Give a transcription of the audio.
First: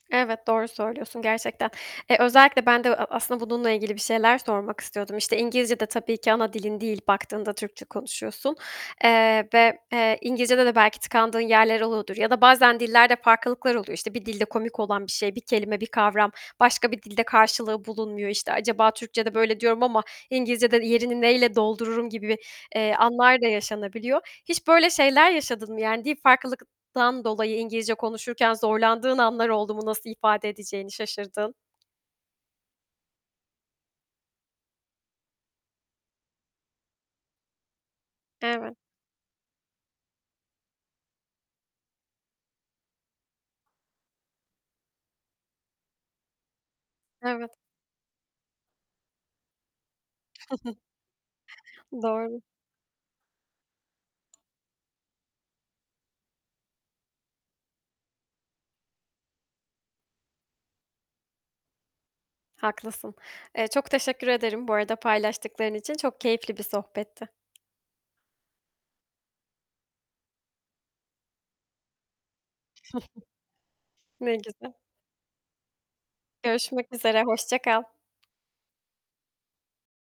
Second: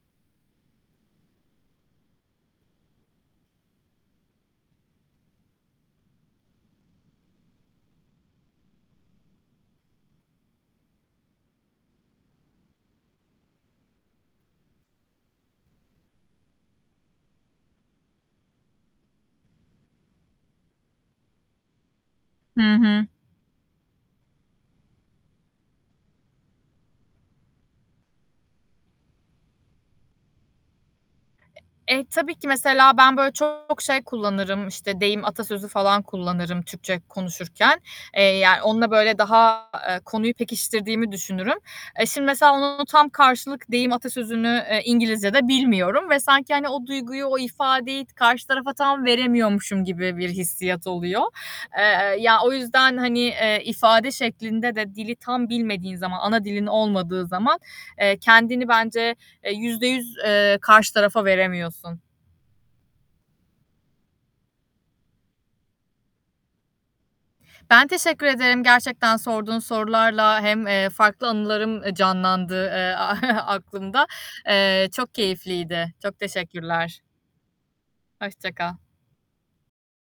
Evet, doğru söylüyorsun gerçekten. Eee, özellikle ben de e aslında bununla ilgili bir şeyler sormak istiyordum. İşte, İngilizce de tabii ki ana dilin değil baktığında, Türkçe konuşuyorsun, eee, ve, eee, İngilizcede de belki tıkandığın yerler oluyordur ya da bazen dillerde farklılıklar oluyor. İşte, bir dilde komik olan bir şey, bir kelime, bir kavram başka bir dilde karşılığı bulunmuyor. İşte, acaba Türkçe'de böyle diyorum ama İngilizce'de yerini neyle doldururum gibi bir, Hı eee, hı. anlar da yaşanabiliyor. Hiç böyle şeyler yaşadın mı? Yani dil farklılıktan dolayı İngilizce konuşurken zorlandığın anlar oldu mu? Nasıl ifade edeceğini şaşırdığın? Eee, tabii ki mesela ben, böyle, çok şey kullanırım, işte, deyim atasözü falan kullanırım Türkçe konuşurken. Eee, yani Evet. onunla, böyle, daha, eee, konuyu pekiştirdiğimi düşünürüm. Eee, şimdi mesela onun tam karşılık, eee, deyim, atasözünü, eee, İngilizce'de bilmiyorum. Ve sanki, hani o duyguyu, o Evet. ifadeyi karşı tarafa tam veremiyormuşum gibi bir hissiyat oluyor. Eee, ya, Doğru. o yüzden, hani, eee, ifade şeklinde de dili tam bilmediğin zaman, ana dilin olmadığı zaman, eee, kendini bence, eee, %100 eee, karşı tarafa veremiyorsun. Haklısın. Eee, çok teşekkür ederim bu arada paylaştıkların için, çok keyifli bir sohbetti. Ben teşekkür ederim gerçekten sorduğun sorularla hem, eee, farklı anılarım, eee, canlandı, eee, aklımda. Ne güzel. Eee, çok keyifliydi. Çok Görüşmek teşekkürler. üzere, hoşça kal. Hoşça kal.